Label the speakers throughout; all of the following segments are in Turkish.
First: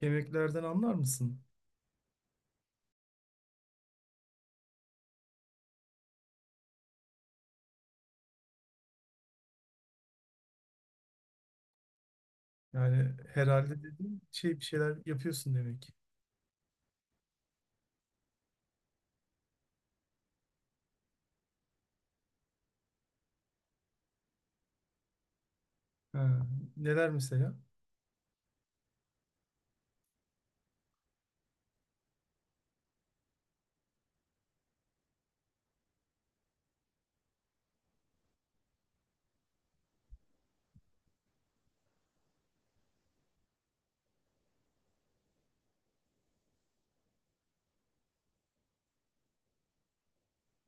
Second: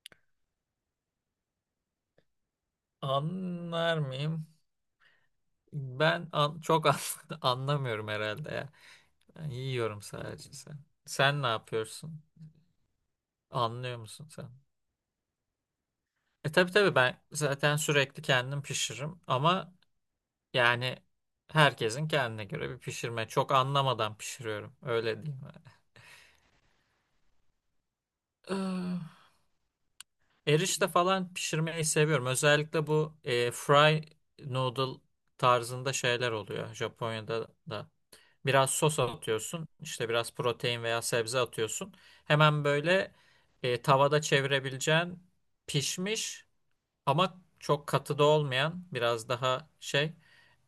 Speaker 1: Yemeklerden anlar mısın?
Speaker 2: Anlar mıyım? Ben anlamıyorum herhalde ya. Ben yiyorum sadece sen. Sen ne yapıyorsun?
Speaker 1: Yani herhalde
Speaker 2: Anlıyor
Speaker 1: dediğin
Speaker 2: musun sen?
Speaker 1: şey bir şeyler yapıyorsun demek.
Speaker 2: Tabii tabii, ben zaten sürekli kendim pişiririm ama yani herkesin kendine göre bir pişirme. Çok anlamadan pişiriyorum. Öyle diyeyim.
Speaker 1: Ha, neler mesela?
Speaker 2: Yani. Erişte falan pişirmeyi seviyorum. Özellikle bu fry noodle tarzında şeyler oluyor Japonya'da da. Biraz sos atıyorsun. İşte biraz protein veya sebze atıyorsun. Hemen böyle tavada çevirebileceğin pişmiş ama çok katı da olmayan biraz daha şey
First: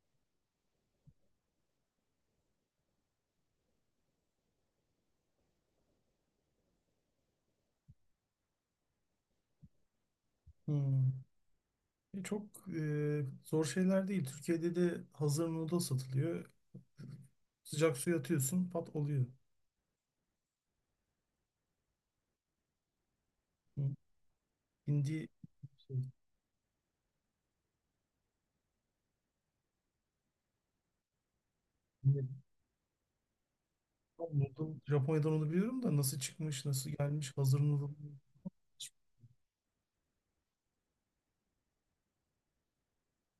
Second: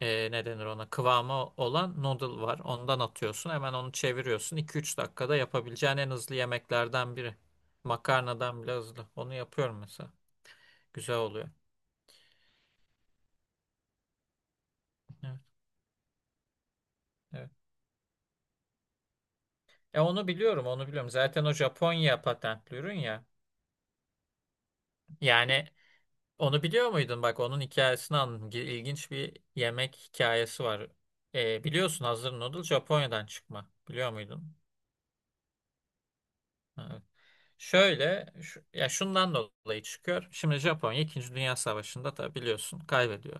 Speaker 2: e, ne denir ona, kıvamı olan noodle var. Ondan atıyorsun. Hemen onu çeviriyorsun. İki üç dakikada yapabileceğin en hızlı yemeklerden biri. Makarnadan bile hızlı. Onu yapıyorum mesela.
Speaker 1: Hmm.
Speaker 2: Güzel oluyor.
Speaker 1: Zor şeyler değil. Türkiye'de de
Speaker 2: Evet,
Speaker 1: hazır noodle satılıyor.
Speaker 2: evet.
Speaker 1: Sıcak suya atıyorsun, pat oluyor.
Speaker 2: E onu biliyorum, onu biliyorum. Zaten o Japonya patentli ürün ya.
Speaker 1: Hmm. Hindi
Speaker 2: Yani
Speaker 1: şey,
Speaker 2: onu biliyor muydun? Bak, onun hikayesini anladım. İlginç bir yemek hikayesi var. Biliyorsun,
Speaker 1: hindi-
Speaker 2: hazır noodle Japonya'dan çıkma. Biliyor muydun?
Speaker 1: Noodle, Japonya'dan onu biliyorum da nasıl çıkmış, nasıl
Speaker 2: Evet.
Speaker 1: gelmiş, hazır noodle.
Speaker 2: Şöyle, ya şundan dolayı çıkıyor. Şimdi Japonya 2. Dünya Savaşı'nda tabii biliyorsun kaybediyor.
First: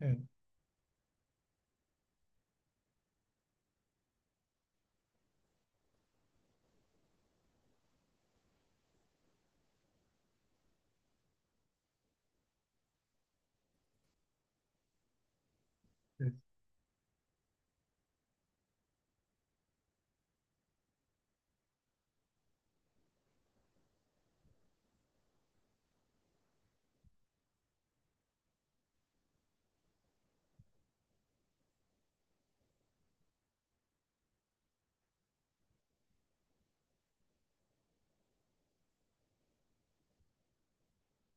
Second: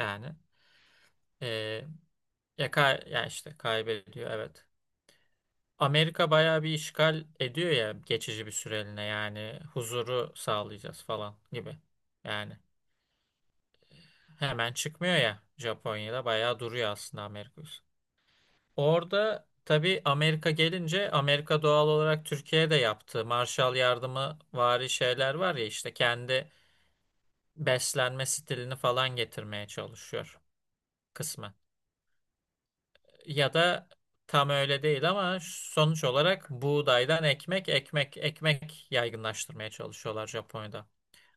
Speaker 1: Evet,
Speaker 2: ee, ya, ya işte kaybediyor, evet. Amerika bayağı bir işgal ediyor ya, geçici bir süreliğine, yani huzuru sağlayacağız falan gibi. Yani hemen çıkmıyor ya, Japonya'da
Speaker 1: evet.
Speaker 2: bayağı duruyor aslında Amerika. Orada tabii Amerika gelince, Amerika doğal olarak Türkiye'de yaptığı Marshall Yardımı vari şeyler var ya, işte kendi beslenme stilini falan getirmeye çalışıyor kısmen. Ya da tam öyle değil ama sonuç olarak buğdaydan ekmek, ekmek, ekmek yaygınlaştırmaya çalışıyorlar Japonya'da.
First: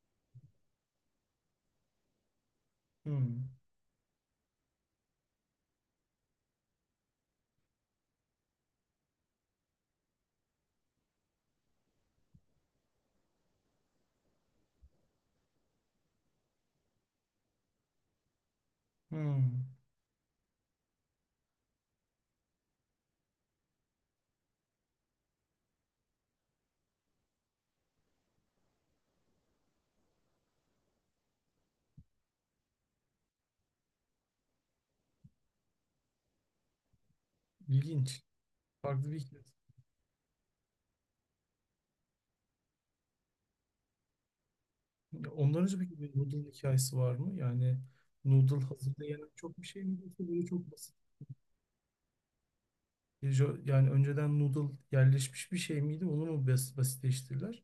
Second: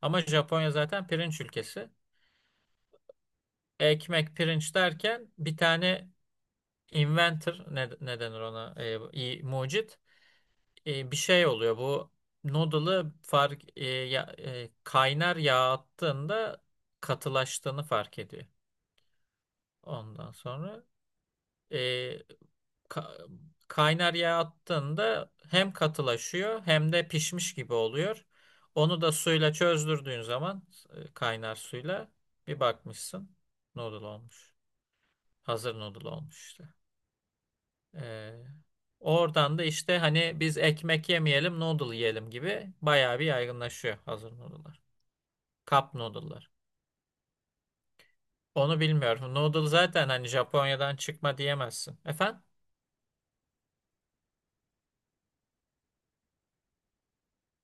Speaker 2: Ama Japonya zaten pirinç ülkesi.
Speaker 1: Hmm.
Speaker 2: Ekmek, pirinç derken bir tane inventor, ne, ne denir ona? Mucit, bir şey oluyor bu noodle'ı fark e, ya- e, kaynar yağ attığında katılaştığını fark ediyor.
Speaker 1: Hmm.
Speaker 2: Ondan sonra e, ka- kaynar yağ attığında hem katılaşıyor hem de pişmiş gibi oluyor. Onu da suyla çözdürdüğün zaman, kaynar suyla, bir bakmışsın noodle olmuş. Hazır noodle olmuş işte.
Speaker 1: İlginç.
Speaker 2: Ee,
Speaker 1: Farklı bir hikaye.
Speaker 2: Oradan da işte hani biz ekmek yemeyelim noodle yiyelim gibi bayağı bir yaygınlaşıyor hazır noodle'lar.
Speaker 1: Ya ondan önce
Speaker 2: Cup
Speaker 1: peki bir noodle
Speaker 2: noodle'lar.
Speaker 1: hikayesi var mı? Yani noodle
Speaker 2: Onu
Speaker 1: hazırda yenen
Speaker 2: bilmiyorum.
Speaker 1: çok bir
Speaker 2: Noodle
Speaker 1: şey mi
Speaker 2: zaten
Speaker 1: yoksa
Speaker 2: hani
Speaker 1: böyle çok basit?
Speaker 2: Japonya'dan çıkma diyemezsin. Efendim?
Speaker 1: Yani önceden noodle yerleşmiş bir şey miydi? Basitleştirdiler?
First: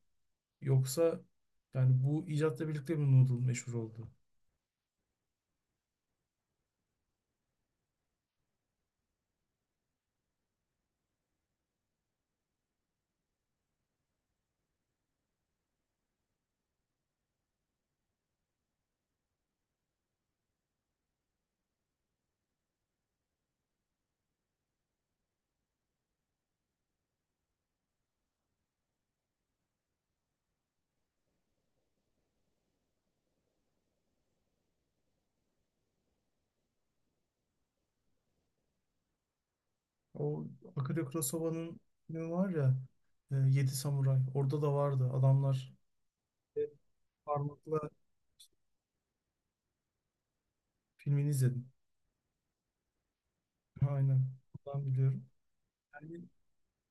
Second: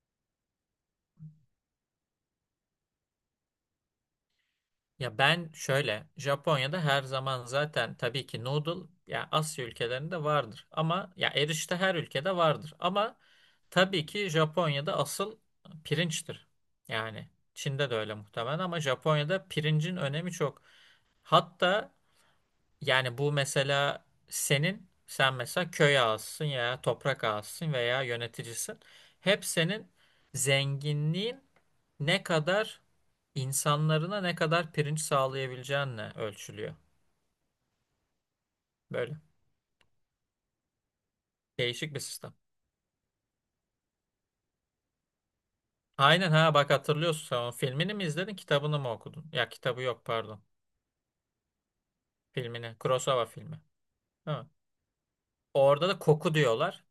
Speaker 1: Yoksa yani bu icatla birlikte mi noodle meşhur oldu?
Speaker 2: Ya ben şöyle, Japonya'da her zaman zaten tabii ki noodle ya, Asya ülkelerinde vardır ama, ya erişte her ülkede vardır ama tabii ki Japonya'da asıl pirinçtir. Yani Çin'de de öyle muhtemelen ama Japonya'da pirincin önemi çok. Hatta yani bu mesela senin, sen mesela köy ağasısın ya, toprak ağasısın veya yöneticisin. Hep senin zenginliğin ne kadar, insanlarına ne kadar pirinç sağlayabileceğinle ölçülüyor. Böyle
Speaker 1: O Akira Kurosawa'nın
Speaker 2: değişik bir
Speaker 1: filmi
Speaker 2: sistem.
Speaker 1: var ya, Yedi Samuray. Orada da vardı. Adamlar
Speaker 2: Aynen, ha
Speaker 1: e,
Speaker 2: bak hatırlıyorsun sen, onun
Speaker 1: parmakla
Speaker 2: filmini mi izledin, kitabını mı okudun? Ya kitabı yok, pardon.
Speaker 1: filmini izledim.
Speaker 2: Filmini. Kurosawa filmi.
Speaker 1: Aynen.
Speaker 2: Ha.
Speaker 1: Oradan biliyorum.
Speaker 2: Orada da
Speaker 1: Yani
Speaker 2: koku diyorlar.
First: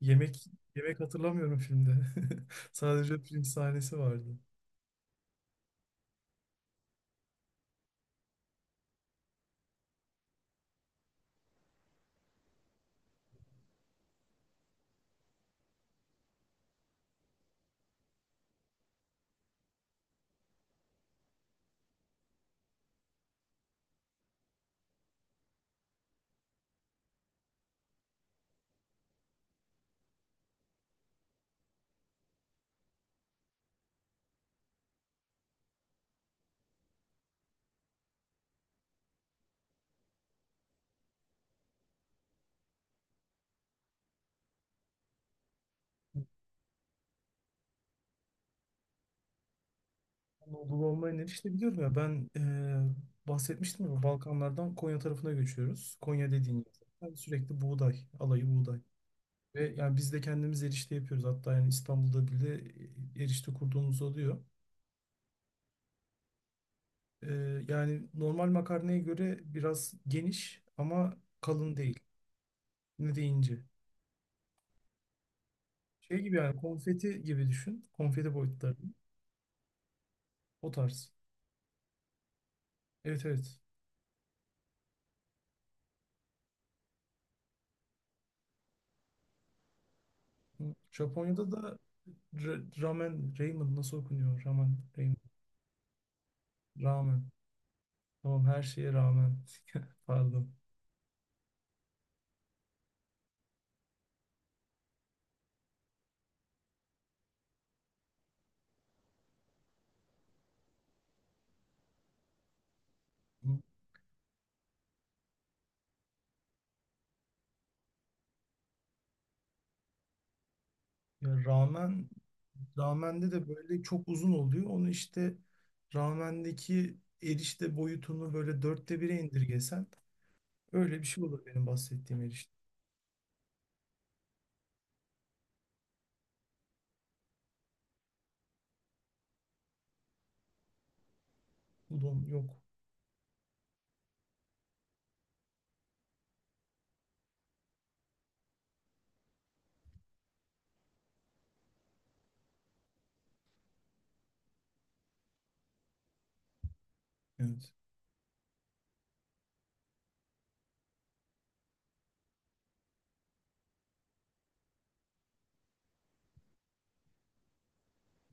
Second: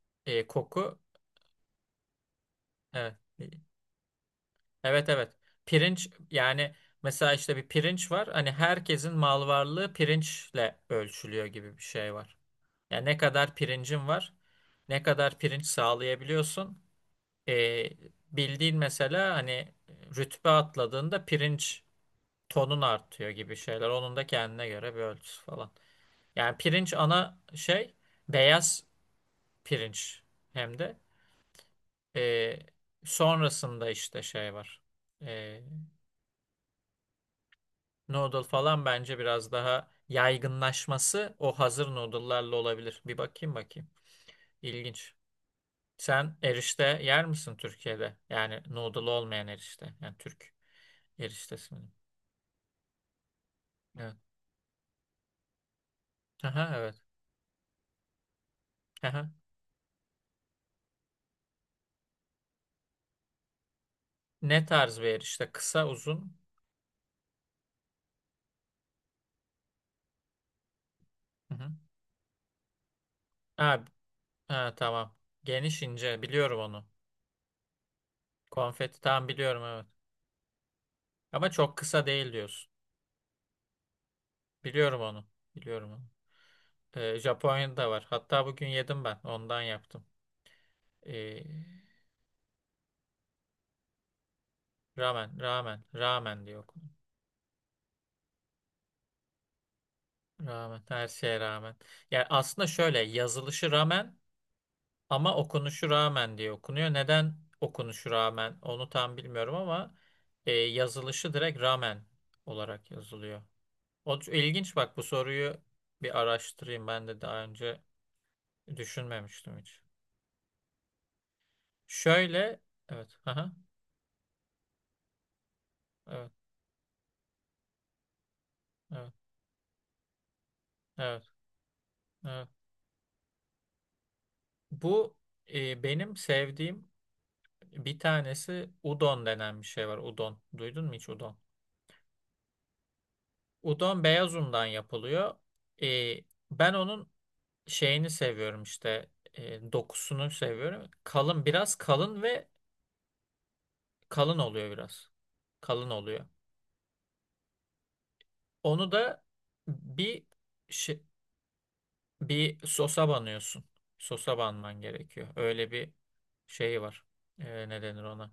Speaker 1: yemek
Speaker 2: Koku,
Speaker 1: yemek hatırlamıyorum filmde.
Speaker 2: evet.
Speaker 1: Sadece film sahnesi vardı.
Speaker 2: Evet evet. Pirinç yani mesela işte bir pirinç var. Hani herkesin mal varlığı pirinçle ölçülüyor gibi bir şey var. Yani ne kadar pirincin var, ne kadar pirinç sağlayabiliyorsun. Ee, Bildiğin mesela hani rütbe atladığında pirinç tonun artıyor gibi şeyler. Onun da kendine göre bir ölçüsü falan. Yani pirinç ana şey, beyaz pirinç, hem de Ee, sonrasında işte şey var. Ee, Noodle falan bence biraz daha yaygınlaşması o hazır noodle'larla olabilir. Bir bakayım bakayım. İlginç. Sen erişte yer misin Türkiye'de? Yani noodle olmayan erişte. Yani Türk
Speaker 1: Anadolu olmayı ne işte
Speaker 2: eriştesi
Speaker 1: biliyorum
Speaker 2: mi?
Speaker 1: ya ben, bahsetmiştim ya,
Speaker 2: Evet.
Speaker 1: Balkanlardan Konya tarafına göçüyoruz. Konya dediğin yer
Speaker 2: Aha, evet.
Speaker 1: zaten sürekli buğday, alayı buğday.
Speaker 2: Aha.
Speaker 1: Ve yani biz de kendimiz erişte yapıyoruz. Hatta yani İstanbul'da bile erişte kurduğumuz oluyor.
Speaker 2: Ne tarz bir erişte? Kısa, uzun?
Speaker 1: E, yani normal makarnaya göre biraz geniş ama
Speaker 2: Hı hı.
Speaker 1: kalın değil. Ne de ince.
Speaker 2: Ha, ha, tamam. Geniş,
Speaker 1: Şey
Speaker 2: ince.
Speaker 1: gibi yani,
Speaker 2: Biliyorum onu.
Speaker 1: konfeti gibi düşün. Konfeti boyutları.
Speaker 2: Konfeti tam biliyorum, evet.
Speaker 1: O tarz.
Speaker 2: Ama çok kısa değil diyorsun.
Speaker 1: Evet, evet.
Speaker 2: Biliyorum onu. Biliyorum onu. Japonya'da da var. Hatta bugün yedim ben. Ondan yaptım.
Speaker 1: Japonya'da
Speaker 2: Ee,
Speaker 1: da ramen, ramen nasıl okunuyor? Ramen, ramen.
Speaker 2: Rağmen, rağmen, rağmen diyor, okudum.
Speaker 1: Rağmen. Tamam, her şeye rağmen. Pardon.
Speaker 2: Rağmen, her şeye rağmen. Yani aslında şöyle, yazılışı rağmen ama okunuşu rağmen diye okunuyor. Neden okunuşu rağmen onu tam bilmiyorum ama yazılışı direkt rağmen olarak yazılıyor. İlginç bak bu soruyu bir araştırayım. Ben de daha önce düşünmemiştim hiç.
Speaker 1: Ya rağmen,
Speaker 2: Şöyle, evet,
Speaker 1: ramen'de de
Speaker 2: aha,
Speaker 1: böyle çok uzun oluyor. Onu işte,
Speaker 2: evet,
Speaker 1: ramendeki erişte boyutunu böyle dörtte
Speaker 2: evet,
Speaker 1: bire indirgesen, öyle bir
Speaker 2: evet,
Speaker 1: şey olur benim bahsettiğim
Speaker 2: evet.
Speaker 1: erişte.
Speaker 2: Bu benim sevdiğim bir tanesi, udon denen bir şey var. Udon. Duydun mu hiç udon?
Speaker 1: Udon yok.
Speaker 2: Udon beyaz undan yapılıyor. Ee, Ben onun şeyini seviyorum, işte dokusunu seviyorum. Kalın, biraz kalın ve kalın oluyor biraz. Kalın oluyor.
Speaker 1: Evet.
Speaker 2: Onu da bir şey, bir sosa banıyorsun. Sosa banman gerekiyor. Öyle bir şey var. Ne denir ona?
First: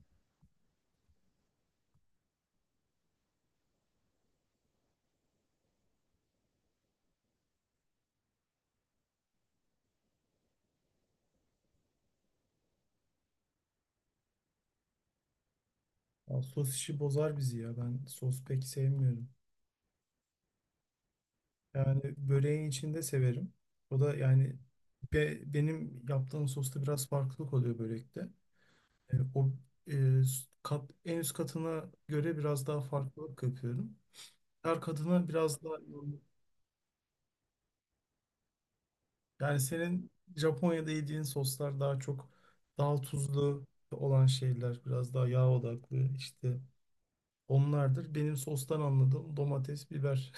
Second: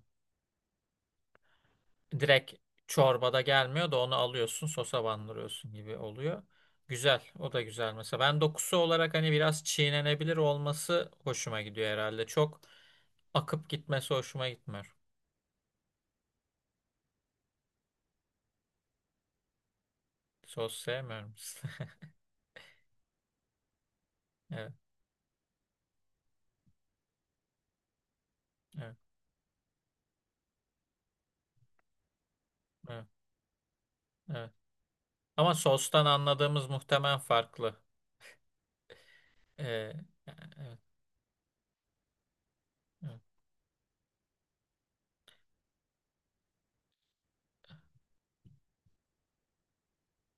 Speaker 2: Direkt çorbada gelmiyor da, onu alıyorsun sosa bandırıyorsun gibi oluyor. Güzel. O da güzel. Mesela ben dokusu olarak hani biraz çiğnenebilir olması hoşuma gidiyor herhalde. Çok akıp gitmesi hoşuma gitmiyor.
Speaker 1: Ya sos işi bozar bizi ya. Ben sos pek sevmiyorum.
Speaker 2: Sos sevmiyorum.
Speaker 1: Yani böreğin içinde severim. O da yani,
Speaker 2: Evet,
Speaker 1: benim yaptığım sosta biraz farklılık oluyor börekte.
Speaker 2: evet,
Speaker 1: E, o e, kat, en üst katına göre biraz daha
Speaker 2: evet,
Speaker 1: farklılık yapıyorum.
Speaker 2: evet.
Speaker 1: Her katına
Speaker 2: Ama
Speaker 1: biraz daha
Speaker 2: sostan anladığımız muhtemelen farklı.
Speaker 1: yani,
Speaker 2: Ee,
Speaker 1: senin
Speaker 2: Yani evet,
Speaker 1: Japonya'da yediğin soslar daha çok, daha
Speaker 2: evet.
Speaker 1: tuzlu olan şeyler, biraz daha yağ odaklı işte, onlardır. Benim sostan anladığım domates, biber,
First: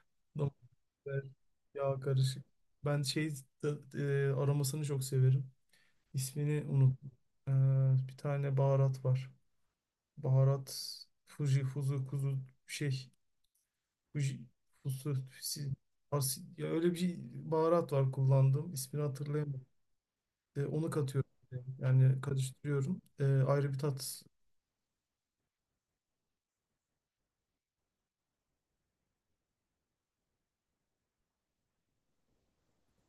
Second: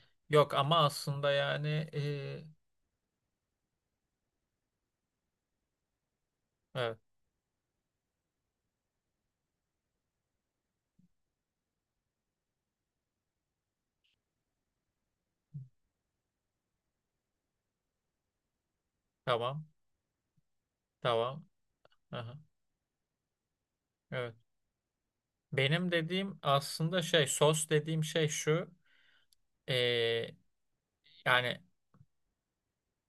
Speaker 2: Yok ama
Speaker 1: domates,
Speaker 2: aslında yani
Speaker 1: yağ karışık.
Speaker 2: ee,
Speaker 1: Ben şey, aromasını çok severim. İsmini
Speaker 2: evet,
Speaker 1: unut. Ee, bir tane baharat var. Baharat Fuji, Fuzu, Kuzu şey. Bu j- fusu- fusi- as- Ya öyle bir baharat var kullandığım, ismini
Speaker 2: tamam
Speaker 1: hatırlayamadım. E, onu katıyorum.
Speaker 2: tamam.
Speaker 1: Yani
Speaker 2: Aha,
Speaker 1: karıştırıyorum. E, ayrı bir tat.
Speaker 2: evet. Benim dediğim aslında şey, sos dediğim şey şu. Ee, Yani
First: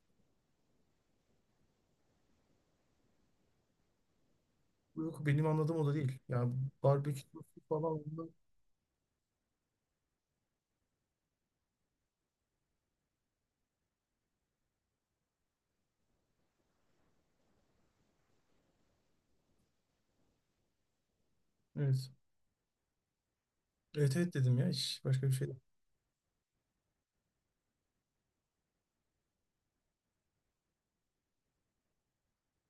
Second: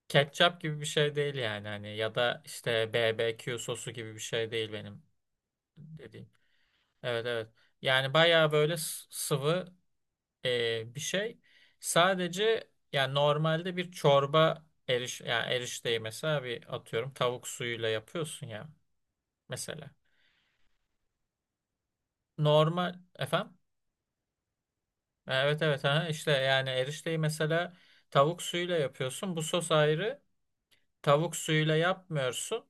Speaker 2: ketçap gibi bir şey değil yani, hani ya da işte BBQ sosu gibi bir şey değil benim
Speaker 1: Yok, benim anladığım o da değil.
Speaker 2: dediğim.
Speaker 1: Yani barbekü
Speaker 2: Evet evet.
Speaker 1: sosu falan
Speaker 2: Yani
Speaker 1: onda.
Speaker 2: bayağı böyle sıvı bir şey. Sadece yani normalde bir çorba yani erişteyi mesela, bir atıyorum tavuk suyuyla yapıyorsun ya mesela.
Speaker 1: Evet.
Speaker 2: Normal efendim.
Speaker 1: Evet, evet dedim ya, hiç başka bir şey değil.
Speaker 2: Evet evet, ha işte yani erişteyi mesela tavuk suyuyla yapıyorsun. Bu sos ayrı. Tavuk suyuyla yapmıyorsun.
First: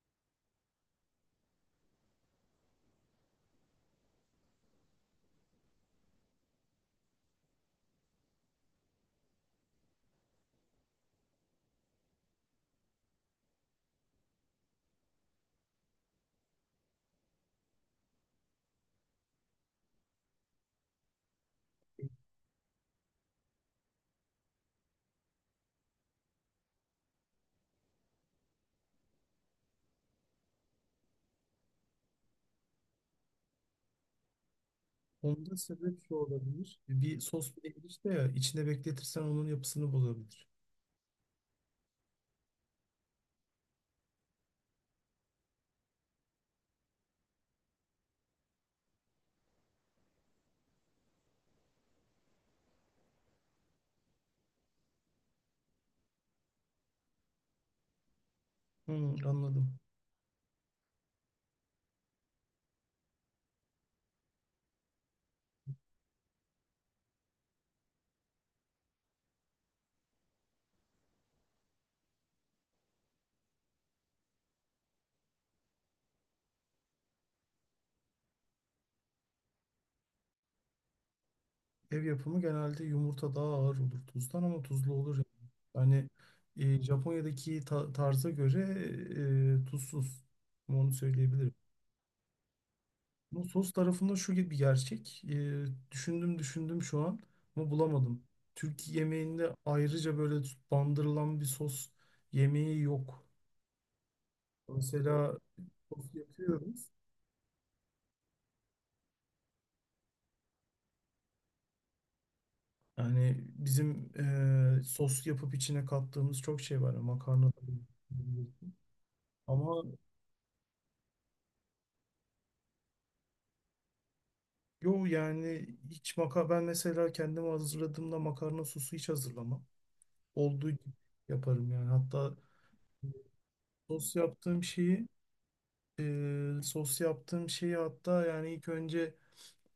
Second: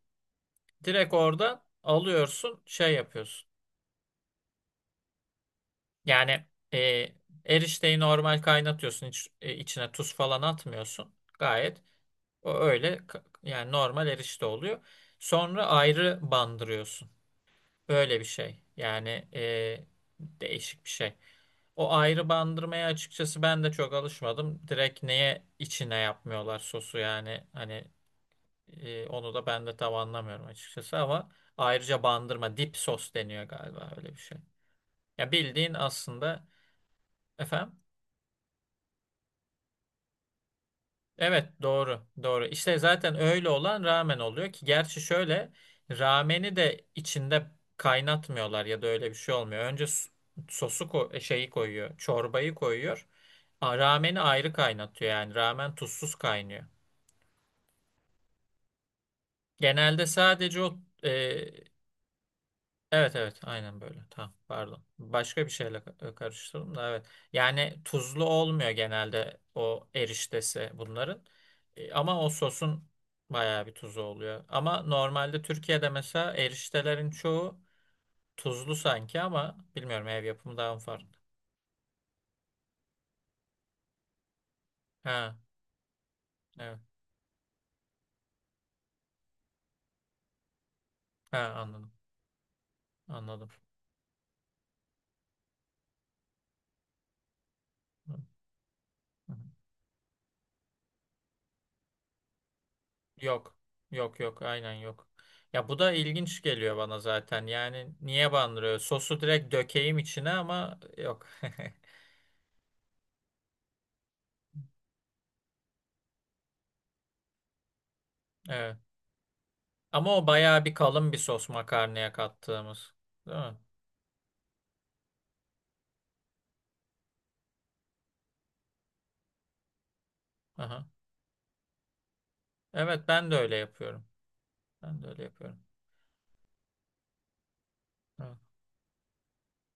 Speaker 2: Direkt oradan alıyorsun, şey yapıyorsun. Yani e, erişteyi normal kaynatıyorsun. Hiç, içine tuz falan atmıyorsun. Gayet yani normal erişte oluyor. Sonra ayrı bandırıyorsun. Böyle bir şey. Yani değişik bir şey. O ayrı bandırmaya açıkçası ben de çok alışmadım. Direkt neye içine yapmıyorlar sosu yani, hani onu da ben de tam anlamıyorum açıkçası ama, ayrıca bandırma dip sos deniyor galiba, öyle bir şey. Ya
Speaker 1: Onda
Speaker 2: bildiğin
Speaker 1: sebep şu
Speaker 2: aslında
Speaker 1: olabilir. Bir sos bile
Speaker 2: efendim.
Speaker 1: girişte ya içine bekletirsen onun yapısını bozabilir.
Speaker 2: Evet doğru doğru. İşte zaten öyle olan ramen oluyor ki, gerçi şöyle, rameni de içinde kaynatmıyorlar ya da öyle bir şey olmuyor. Sosu şeyi koyuyor, çorbayı koyuyor. Rameni ayrı kaynatıyor, yani ramen tuzsuz kaynıyor.
Speaker 1: Hı, anladım.
Speaker 2: Genelde sadece o e, evet evet aynen böyle. Tamam pardon. Başka bir şeyle karıştırdım da, evet. Yani tuzlu olmuyor genelde o eriştesi bunların. Ama o sosun bayağı bir tuzu oluyor. Ama normalde Türkiye'de mesela eriştelerin çoğu tuzlu sanki, ama bilmiyorum, ev yapımı daha mı farklı.
Speaker 1: Ev yapımı genelde yumurta daha ağır olur tuzdan ama tuzlu olur. Yani,
Speaker 2: Ha
Speaker 1: yani,
Speaker 2: evet.
Speaker 1: Japonya'daki tarza göre, tuzsuz. Onu
Speaker 2: Ha,
Speaker 1: söyleyebilirim.
Speaker 2: anladım.
Speaker 1: Bu
Speaker 2: Anladım.
Speaker 1: sos tarafında şu gibi bir gerçek. Düşündüm düşündüm şu an ama
Speaker 2: Hı
Speaker 1: bulamadım. Türk
Speaker 2: hı.
Speaker 1: yemeğinde ayrıca böyle bandırılan bir sos yemeği yok.
Speaker 2: Yok. Yok yok, aynen yok.
Speaker 1: Mesela
Speaker 2: Ya bu da
Speaker 1: sos
Speaker 2: ilginç geliyor
Speaker 1: yapıyoruz.
Speaker 2: bana zaten. Yani niye bandırıyor? Sosu direkt dökeyim içine ama yok.
Speaker 1: Yani bizim, sos yapıp içine kattığımız çok şey var.
Speaker 2: Evet.
Speaker 1: Ama
Speaker 2: Ama o bayağı bir kalın bir sos makarnaya kattığımız. Değil mi?
Speaker 1: yo, yani hiç maka, ben mesela kendim hazırladığımda makarna sosu hiç hazırlamam. Olduğu
Speaker 2: Aha.
Speaker 1: gibi yaparım yani. Hatta
Speaker 2: Evet ben de öyle yapıyorum.
Speaker 1: sos yaptığım
Speaker 2: Ben de
Speaker 1: şeyi,
Speaker 2: öyle yapıyorum.
Speaker 1: sos yaptığım şeyi, hatta
Speaker 2: Evet.
Speaker 1: yani ilk önce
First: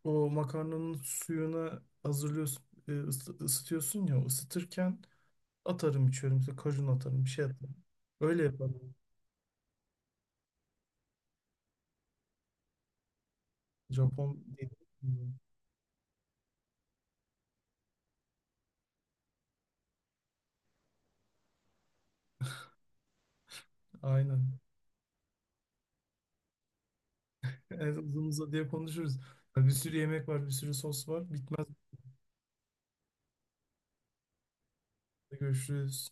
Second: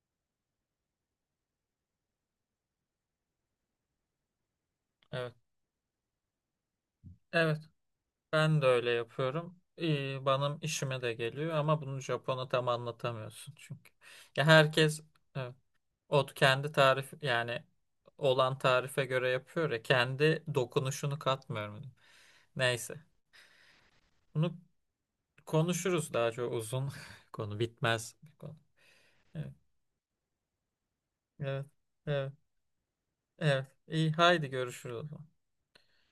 Speaker 1: o makarnanın suyunu hazırlıyorsun, ısıtıyorsun ya, ısıtırken
Speaker 2: Evet.
Speaker 1: atarım içiyorum. İşte kajun atarım, bir şey
Speaker 2: Evet,
Speaker 1: atarım. Öyle
Speaker 2: ben de öyle
Speaker 1: yaparım.
Speaker 2: yapıyorum. İyi, benim işime de geliyor ama bunu Japon'a tam anlatamıyorsun çünkü.
Speaker 1: Japon
Speaker 2: Ya
Speaker 1: dediğim
Speaker 2: herkes,
Speaker 1: gibi.
Speaker 2: evet. O kendi tarif yani olan tarife göre yapıyor ya, kendi dokunuşunu katmıyorum. Neyse. Bunu
Speaker 1: Aynen.
Speaker 2: konuşuruz, daha çok uzun konu,
Speaker 1: Evet,
Speaker 2: bitmez
Speaker 1: uzun
Speaker 2: bir konu.
Speaker 1: uzadıya konuşuruz.
Speaker 2: Evet.
Speaker 1: Bir sürü yemek var, bir sürü sos var.
Speaker 2: Evet.
Speaker 1: Bitmez.
Speaker 2: Evet. Evet. İyi haydi, görüşürüz o zaman.
Speaker 1: Görüşürüz.